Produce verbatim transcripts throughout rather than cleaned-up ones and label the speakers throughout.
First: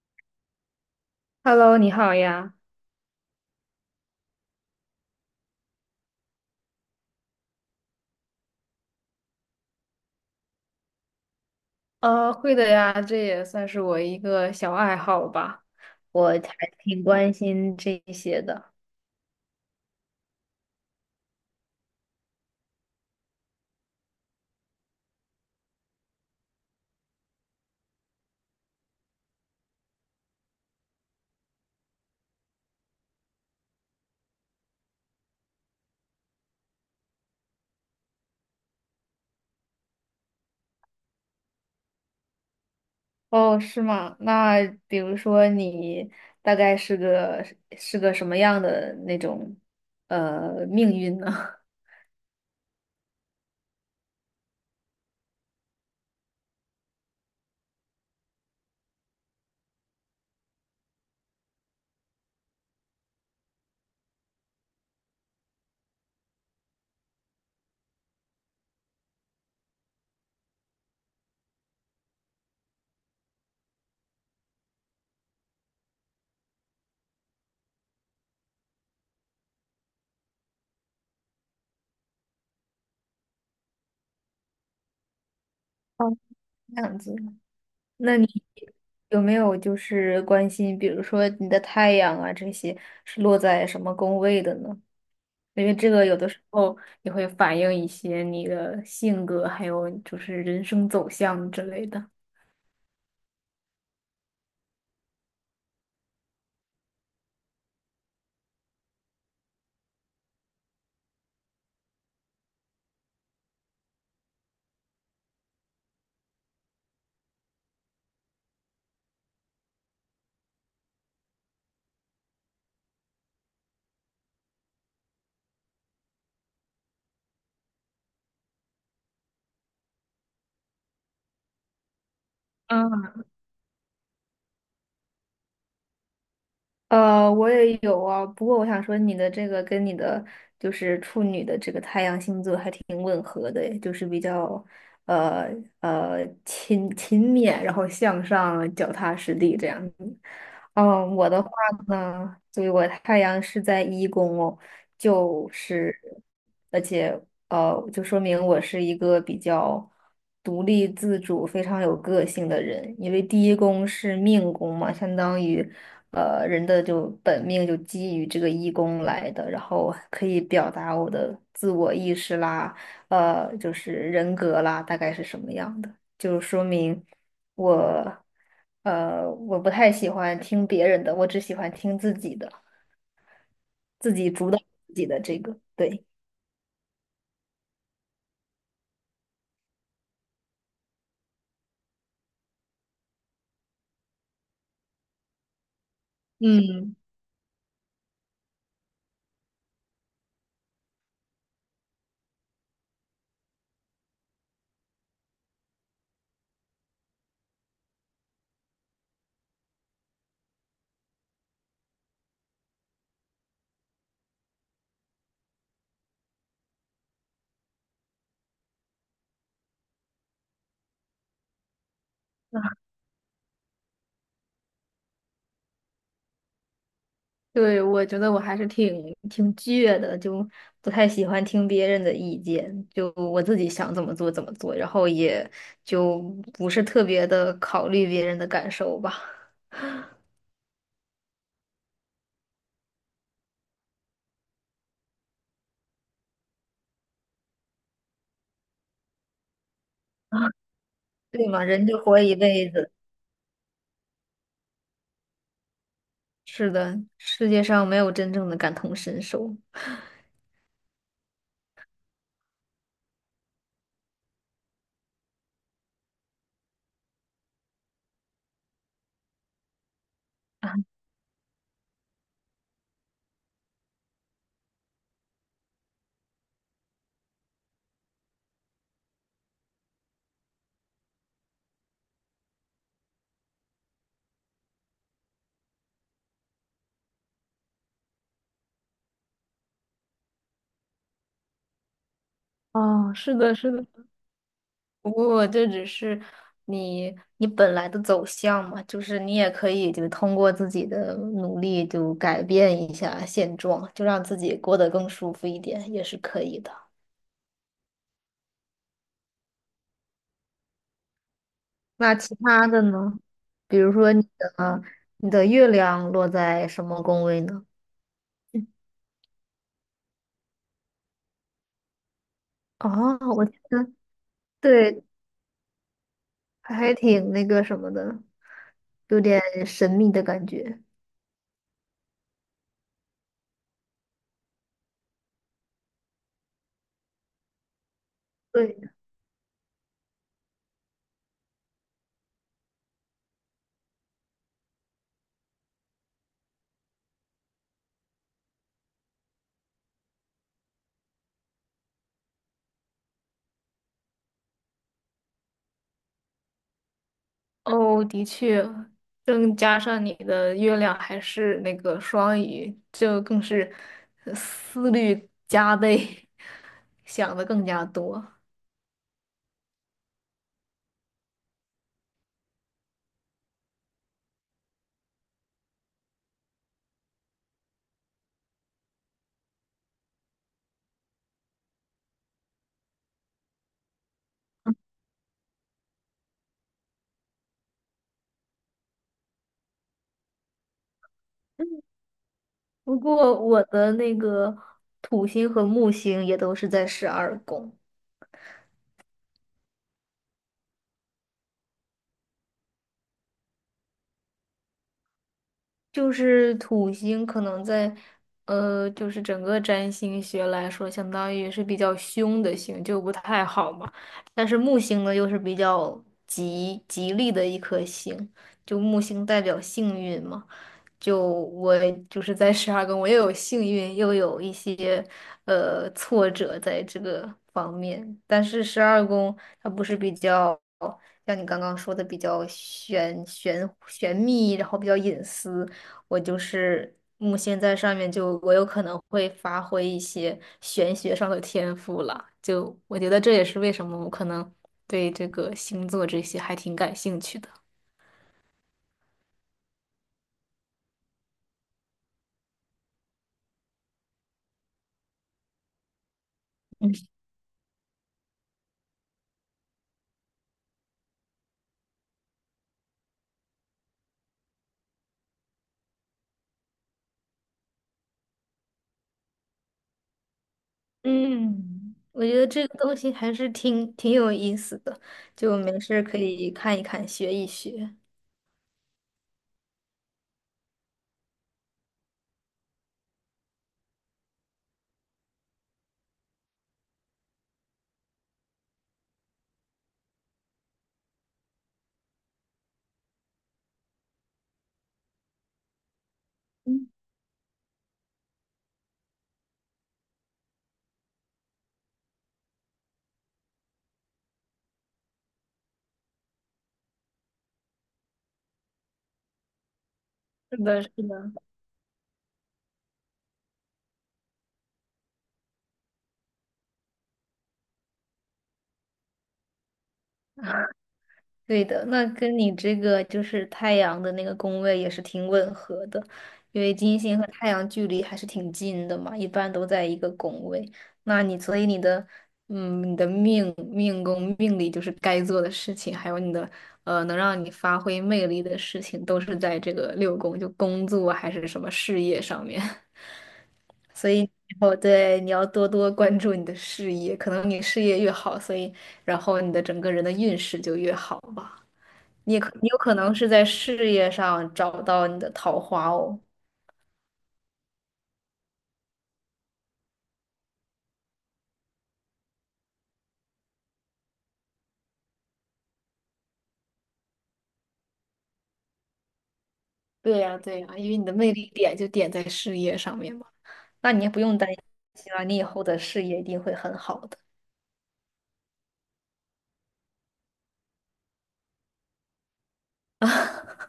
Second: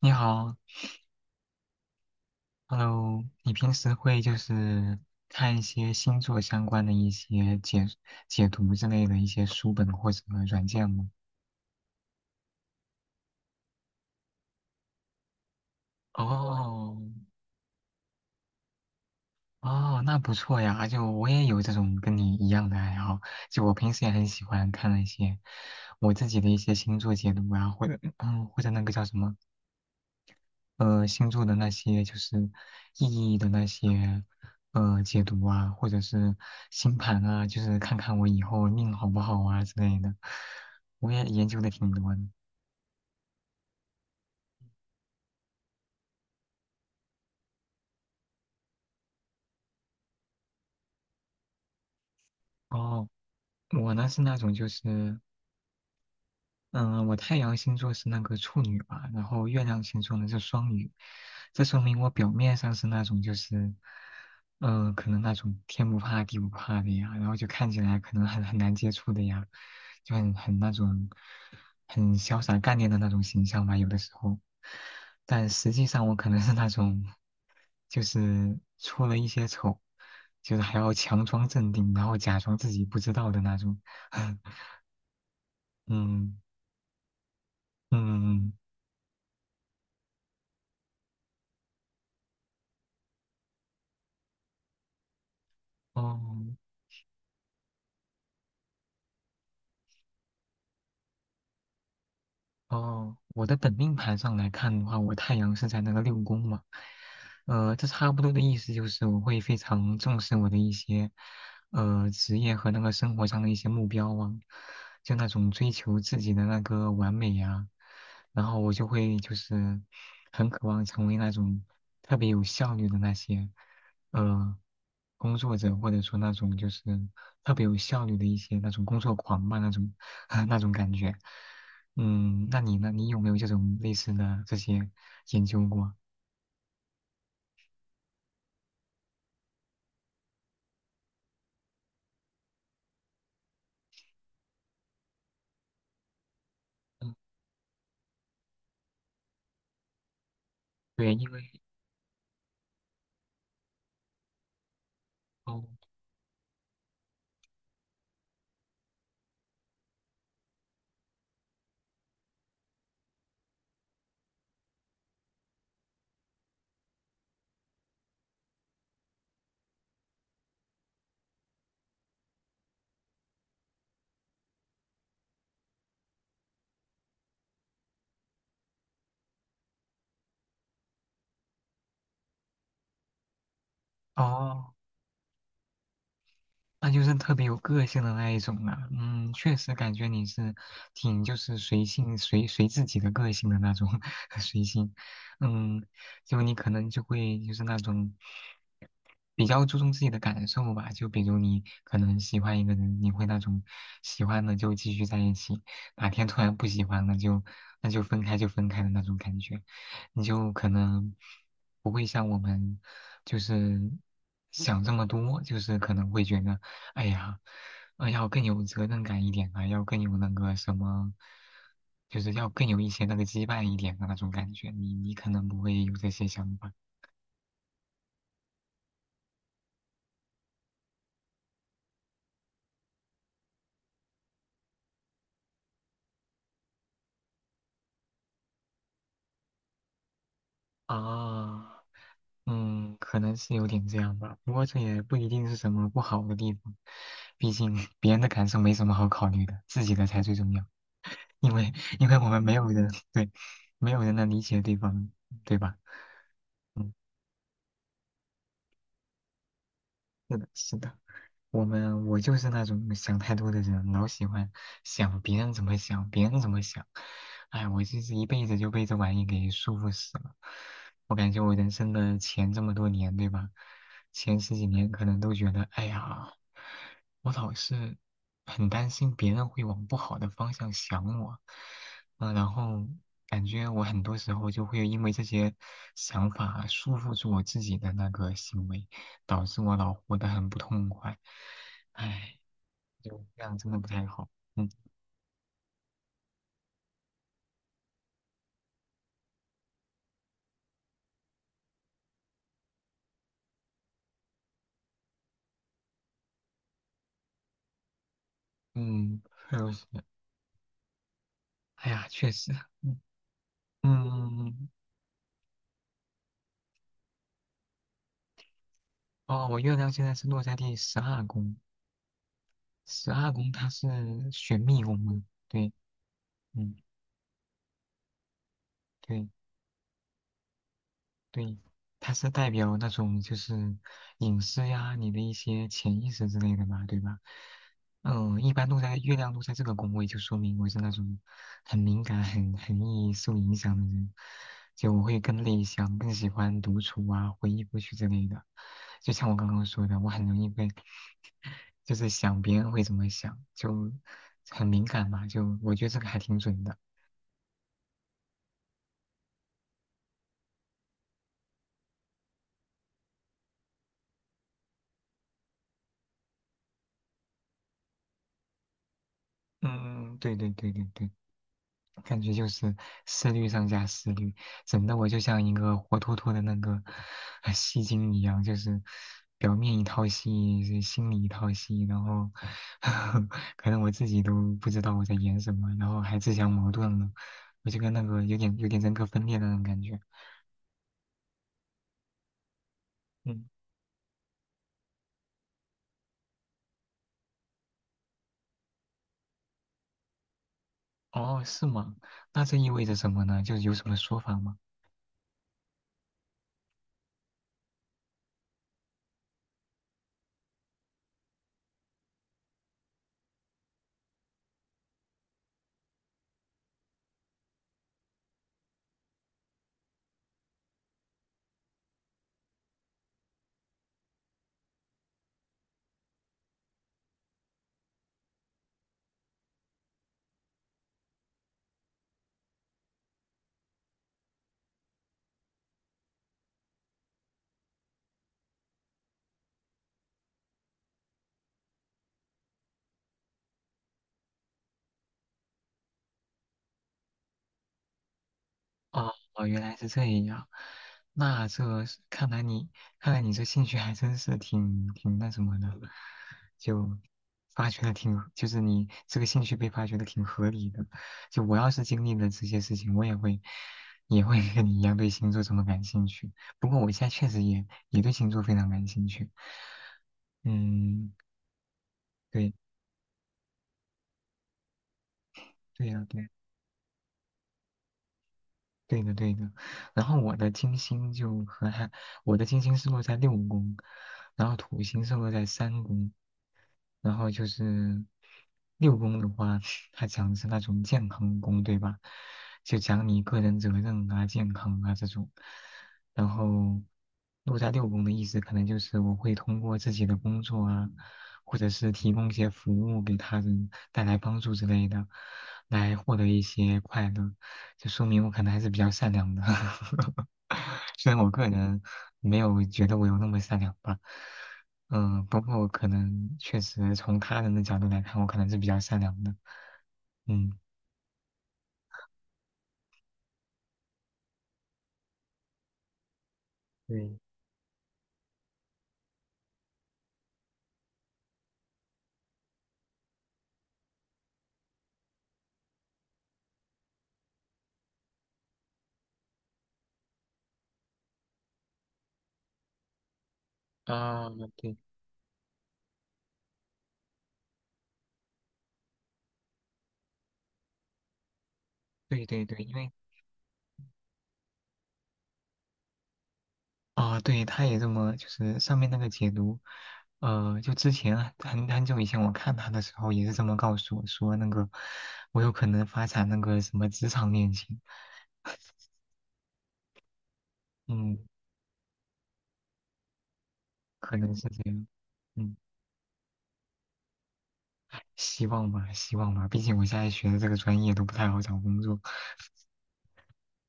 Speaker 1: 你好
Speaker 2: Hello，你好呀。
Speaker 1: ，Hello，你平时会就是看一些星座相关的一些解解读之类的一些书本或者软件吗？
Speaker 2: 呃，会的呀，这也算是我一个小爱好吧。我还
Speaker 1: 哦，
Speaker 2: 挺关心这些的。
Speaker 1: 哦，那不错呀，就我也有这种跟你一样的爱好，就我平时也很喜欢看那些我自己的一些星座解读啊，或者嗯，或者那个叫什么呃星座的那些就是意义的那些呃解读啊，或者是星盘啊，就是看看我以后命好不好啊之类的，我也研究的挺多的。
Speaker 2: 哦，是吗？那比如说你大概是个是个什么样的那种呃命运呢？
Speaker 1: 哦，我呢是那种就是。嗯，我太阳星座是那个处女吧，然后月亮星座呢是双鱼，这说明我表面上是那种就是，嗯，可能那种天不怕地不怕的呀，然后就看起来可能很很难接触的呀，就很很那种很潇洒干练的那种形象吧，有的时候，但实际上我可能是那种，就是出了一些丑，就是还要强装镇定，然后假装自己不知道的那种。嗯
Speaker 2: 哦，
Speaker 1: 嗯。
Speaker 2: 这样子。那你
Speaker 1: 嗯，
Speaker 2: 有没有就是关心，比如说你的太阳啊这些是落在什么宫位的呢？因为这个
Speaker 1: 哦
Speaker 2: 有的时候也会反映一些你的性格，还有就是人生走向之类的。
Speaker 1: 哦，我的本命盘上来看的话，我太阳是在那个六宫嘛。呃，这差不多的意思就是我会非常重视我的一些呃职业和那个生活上的一些目标啊，就那种追求自己的那个完美呀、然后我就会就是很渴望成为那种特别有效率的那些呃工作者，或者说那种就是特别有效率的一些那种工作狂吧，那种 那种感觉。嗯，那你呢？你
Speaker 2: 嗯，
Speaker 1: 有没有这种类似的这些研究过？
Speaker 2: 呃，我也有啊，不过我想说，你的这个跟你的就是处女的这个太阳星座还挺吻合的诶，就是比较呃呃勤
Speaker 1: 嗯，
Speaker 2: 勤勉，然后向上，脚踏实地这样子。
Speaker 1: 对，
Speaker 2: 嗯，
Speaker 1: 因
Speaker 2: 我
Speaker 1: 为
Speaker 2: 的话呢，对，我太阳是在一宫哦，就
Speaker 1: 哦
Speaker 2: 是而且。呃，就说明我是一个比较独立自主、非常有个性的人。因为第一宫是命宫嘛，相当于呃人的就本命就基于这个一宫来的，然后可以表达我的自我意识啦，呃，就是人格啦，大概是什么样的，就说明我呃我不太喜欢听别人的，我只喜欢听自己的，自己主导
Speaker 1: 哦。
Speaker 2: 自己的这个，对。
Speaker 1: 那就是特别有个性的那一种了。嗯，确实感觉你是挺就是随性随随自己的个性的那种 随性。嗯，就你可能
Speaker 2: 嗯，
Speaker 1: 就会就是那种比较注重自己的感受吧。就比如你可能喜欢一个人，你会那种喜欢了就继续在一起，哪天突然不喜欢了就那就分开就分开的那种感觉。你就可能不会像我们就是想这么多，就是可能会觉得。哎呀，呃，要更有责任感一点啊，要更有那个什么，就是要更有一些那个羁绊一点的那种感觉。你你可能不会有这些想法。
Speaker 2: 对，我觉得我还是挺挺倔的，就不太喜欢听别人的意见，就我自己想怎么做怎么做，然后也就不是特别的考虑别人的感受吧，
Speaker 1: 啊，嗯，可能是有点这样吧。不过这也不一定是什么不好的地方，毕竟别人的感受没什么好考虑的，自己的才最重要。
Speaker 2: 对
Speaker 1: 因
Speaker 2: 嘛，
Speaker 1: 为
Speaker 2: 人就
Speaker 1: 因为
Speaker 2: 活
Speaker 1: 我
Speaker 2: 一
Speaker 1: 们没有
Speaker 2: 辈
Speaker 1: 人，
Speaker 2: 子，
Speaker 1: 对，没有人能理解对方，对吧？
Speaker 2: 是
Speaker 1: 嗯，
Speaker 2: 的，世界上没有真正的感同身受。
Speaker 1: 是的，是的。我们我就是那种想太多的人，老喜欢想别人怎么想，别人怎么想。哎，我就是一辈子就被这玩意给束缚死了。我感觉我人生的前这么多年，对吧？前十几年可能都觉得，哎呀，我老是很担心别人会往不好的方向想我，嗯、然后感觉我很多时候就会因为这些想法束缚住我自己的那个行为，导致我老活得很不痛快。哎，
Speaker 2: 哦，
Speaker 1: 就
Speaker 2: 是
Speaker 1: 这
Speaker 2: 的，
Speaker 1: 样真
Speaker 2: 是
Speaker 1: 的
Speaker 2: 的，
Speaker 1: 不太好，嗯
Speaker 2: 不过这只是你你本来的走向嘛，就是你也可以就通过自己的努力就改变一下现状，就让自己过得更舒服一点，也是可以的。
Speaker 1: 嗯，还有是，哎呀，
Speaker 2: 那
Speaker 1: 确
Speaker 2: 其
Speaker 1: 实，
Speaker 2: 他的呢？比如说你
Speaker 1: 嗯，
Speaker 2: 的你的月亮落在什么宫位呢？
Speaker 1: 哦，我月亮现在是落在第十二宫，十
Speaker 2: 哦，
Speaker 1: 二
Speaker 2: 我
Speaker 1: 宫
Speaker 2: 觉
Speaker 1: 它是
Speaker 2: 得
Speaker 1: 选密宫
Speaker 2: 对，
Speaker 1: 吗？对。嗯，
Speaker 2: 还挺那个什么的，有
Speaker 1: 对
Speaker 2: 点神秘的感觉。
Speaker 1: 对，它是代表那种就是隐私呀，你的一些潜意识之类的嘛，对吧？嗯，一般都
Speaker 2: 对。
Speaker 1: 在月亮落在这个宫位，就说明我是那种很敏感、很很易受影响的人，就我会更内向，更喜欢独处啊，回忆过去之类的。就像我刚刚说的，我很容易被，就是想别人会怎么想，就很敏感嘛，就我觉得这个还挺准的。
Speaker 2: 哦，的确，更加上你的月亮还是那个双鱼，就更是呃思虑加倍，想的更加多。
Speaker 1: 嗯，嗯嗯，对对对对对。感觉就是思虑上加思虑，整的我就像一个活脱脱的那个呃戏精一样，就是表面一套戏，心里一套戏，然后 可能我自己都不知道我在演什么，然后还自相矛盾了，我就跟那个有点有点人格分裂的那种感觉。
Speaker 2: 不过
Speaker 1: 嗯，
Speaker 2: 我的那个土星和木星也都是在十二宫。
Speaker 1: 哦，是吗？那这意味着什么呢？就是有什么说法吗？
Speaker 2: 就是土星可能在，呃，就是整个占星学来说，相当于是比较凶的星，就不太好嘛。但是木星呢，又是比较吉吉利的一颗星，就木星代表幸运嘛。就我就是在十二宫，我又有幸运，又有一些呃挫折在这个方面。但是十二宫它不是比较像你刚刚说的比较玄玄玄秘，然后比较隐私。我就是木星在上面就我有可能会发挥一些玄学上的天赋了，就我觉得这也是为什么我可能对这个星座这些还挺感兴趣的。
Speaker 1: 哦，哦原来是这样。那这是看来你看来你这兴趣还真是挺挺那什么的，就发掘的挺，就是你这个兴趣被发掘的挺合理的。就我要是经历了这些事情，我也会也会跟你一样对星座这么感兴趣。不过我现在确实也也对星座非常感兴趣。嗯，
Speaker 2: 嗯，我觉得
Speaker 1: 对，
Speaker 2: 这个东西还是挺挺有意思的，就没
Speaker 1: 对
Speaker 2: 事儿
Speaker 1: 呀、
Speaker 2: 可
Speaker 1: 对呀、
Speaker 2: 以看一看，学一学。
Speaker 1: 对的，对的。然后我的金星就和他，我的金星是落在六宫，然后土星是落在三宫，然后就是六宫的话，它讲的是那种健康宫，对吧？就讲你个人责任啊、健康啊这种。然后
Speaker 2: 嗯，
Speaker 1: 落在六宫的意思，可能就是我会通过自己的工作啊，或者是提供一些服务给他人，带来帮助之类的，来获得一些快乐。这说明我可能还是比较善良的。
Speaker 2: 是的，是
Speaker 1: 虽然我
Speaker 2: 的。
Speaker 1: 个人没有觉得我有那么善良吧，嗯，不过我可能确实从他人的角度来看，我可能是比较善良的，嗯，
Speaker 2: 对的，那跟你这个就是太阳的那个宫位也是挺吻合的，因为金
Speaker 1: 对，
Speaker 2: 星和太阳距离还是挺近的嘛，一般都在一个宫位。那你所以你的，嗯，你的命命宫命里就是该做的事情，还有你的呃能让你发挥魅力的事情，都是在这个六宫，就工作还是什么事业上面。所以
Speaker 1: 啊，
Speaker 2: 以后
Speaker 1: 对，
Speaker 2: 对你要多多关注你的事业，可能你事业越好，所以然后你的整个人的运势就越好吧。
Speaker 1: 对
Speaker 2: 你
Speaker 1: 对
Speaker 2: 可
Speaker 1: 对，
Speaker 2: 你
Speaker 1: 因
Speaker 2: 有
Speaker 1: 为
Speaker 2: 可能是在事业上找到你的桃花哦，
Speaker 1: 啊，对，他也这么，就是上面那个解读，呃，就之前啊很很久以前我看他的时候也是这么告诉我说，那个我有可能发展那个什么职场恋情，
Speaker 2: 对呀，对呀，因为你的
Speaker 1: 嗯，
Speaker 2: 魅力点就点在事业上面嘛。那你也
Speaker 1: 可
Speaker 2: 不
Speaker 1: 能
Speaker 2: 用
Speaker 1: 是
Speaker 2: 担
Speaker 1: 这样，
Speaker 2: 心了，你以
Speaker 1: 嗯。
Speaker 2: 后的事业一定会很好的。
Speaker 1: 希望吧，希望吧，毕竟我现在学的这个专业都不太好找工作，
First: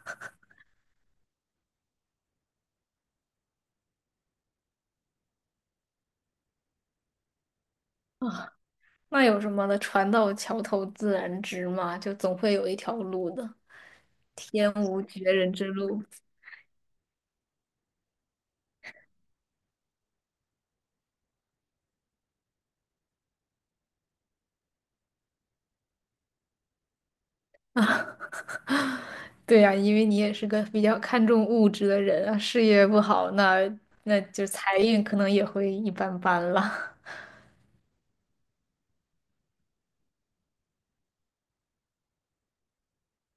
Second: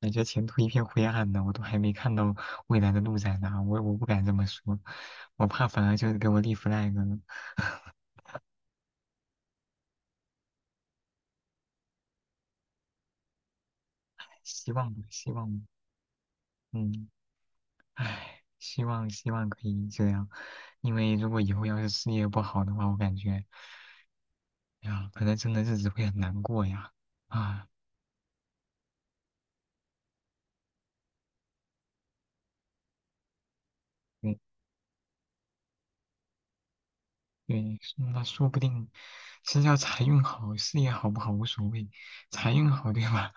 Speaker 1: 感觉 前途一片灰暗呢。我都还没看到未来的路在哪，我我不敢这么说，我怕反而就是给我立 flag 了。
Speaker 2: 啊，那有什么的？船到桥头自然直嘛，就总会有一条路的。天
Speaker 1: 希望吧，
Speaker 2: 无绝
Speaker 1: 希望
Speaker 2: 人
Speaker 1: 吧，
Speaker 2: 之路，
Speaker 1: 嗯，唉，希望希望可以这样，因为如果以后要是事业不好的话，我感觉，哎呀，可能真的日子会很难过呀，啊，
Speaker 2: 啊，对呀，因为你也是个比较看重物质的人啊，事业不好，那那
Speaker 1: 嗯。
Speaker 2: 就财运可能也会一般般了。
Speaker 1: 对，那说不定是要财运好，事业好不好无所谓，财运好对吧？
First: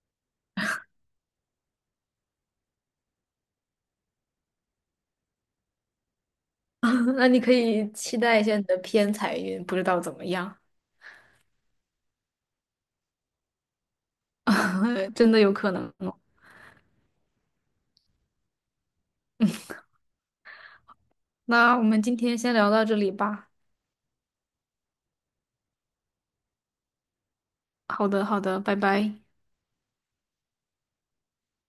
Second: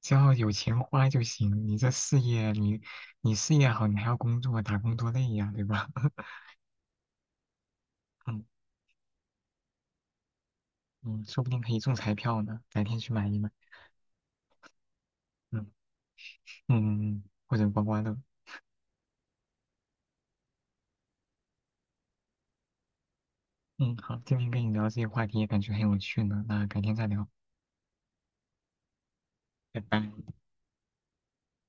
Speaker 1: 只要有钱花就行。你这事业，你你事业好，你还要工作，打工多累呀，对吧？
Speaker 2: 那你可以期待
Speaker 1: 嗯
Speaker 2: 一下你的偏财运，不知道怎么样，
Speaker 1: 嗯，说不定可以中彩票呢，改天去买一买。
Speaker 2: 真的有
Speaker 1: 嗯
Speaker 2: 可能哦。
Speaker 1: 嗯，或者刮刮乐。
Speaker 2: 那我们今天先聊到这里吧。
Speaker 1: 嗯，好，今天跟你聊这些话题也感觉很有趣呢，那改天再聊，
Speaker 2: 好的，好的，拜拜。
Speaker 1: 拜拜。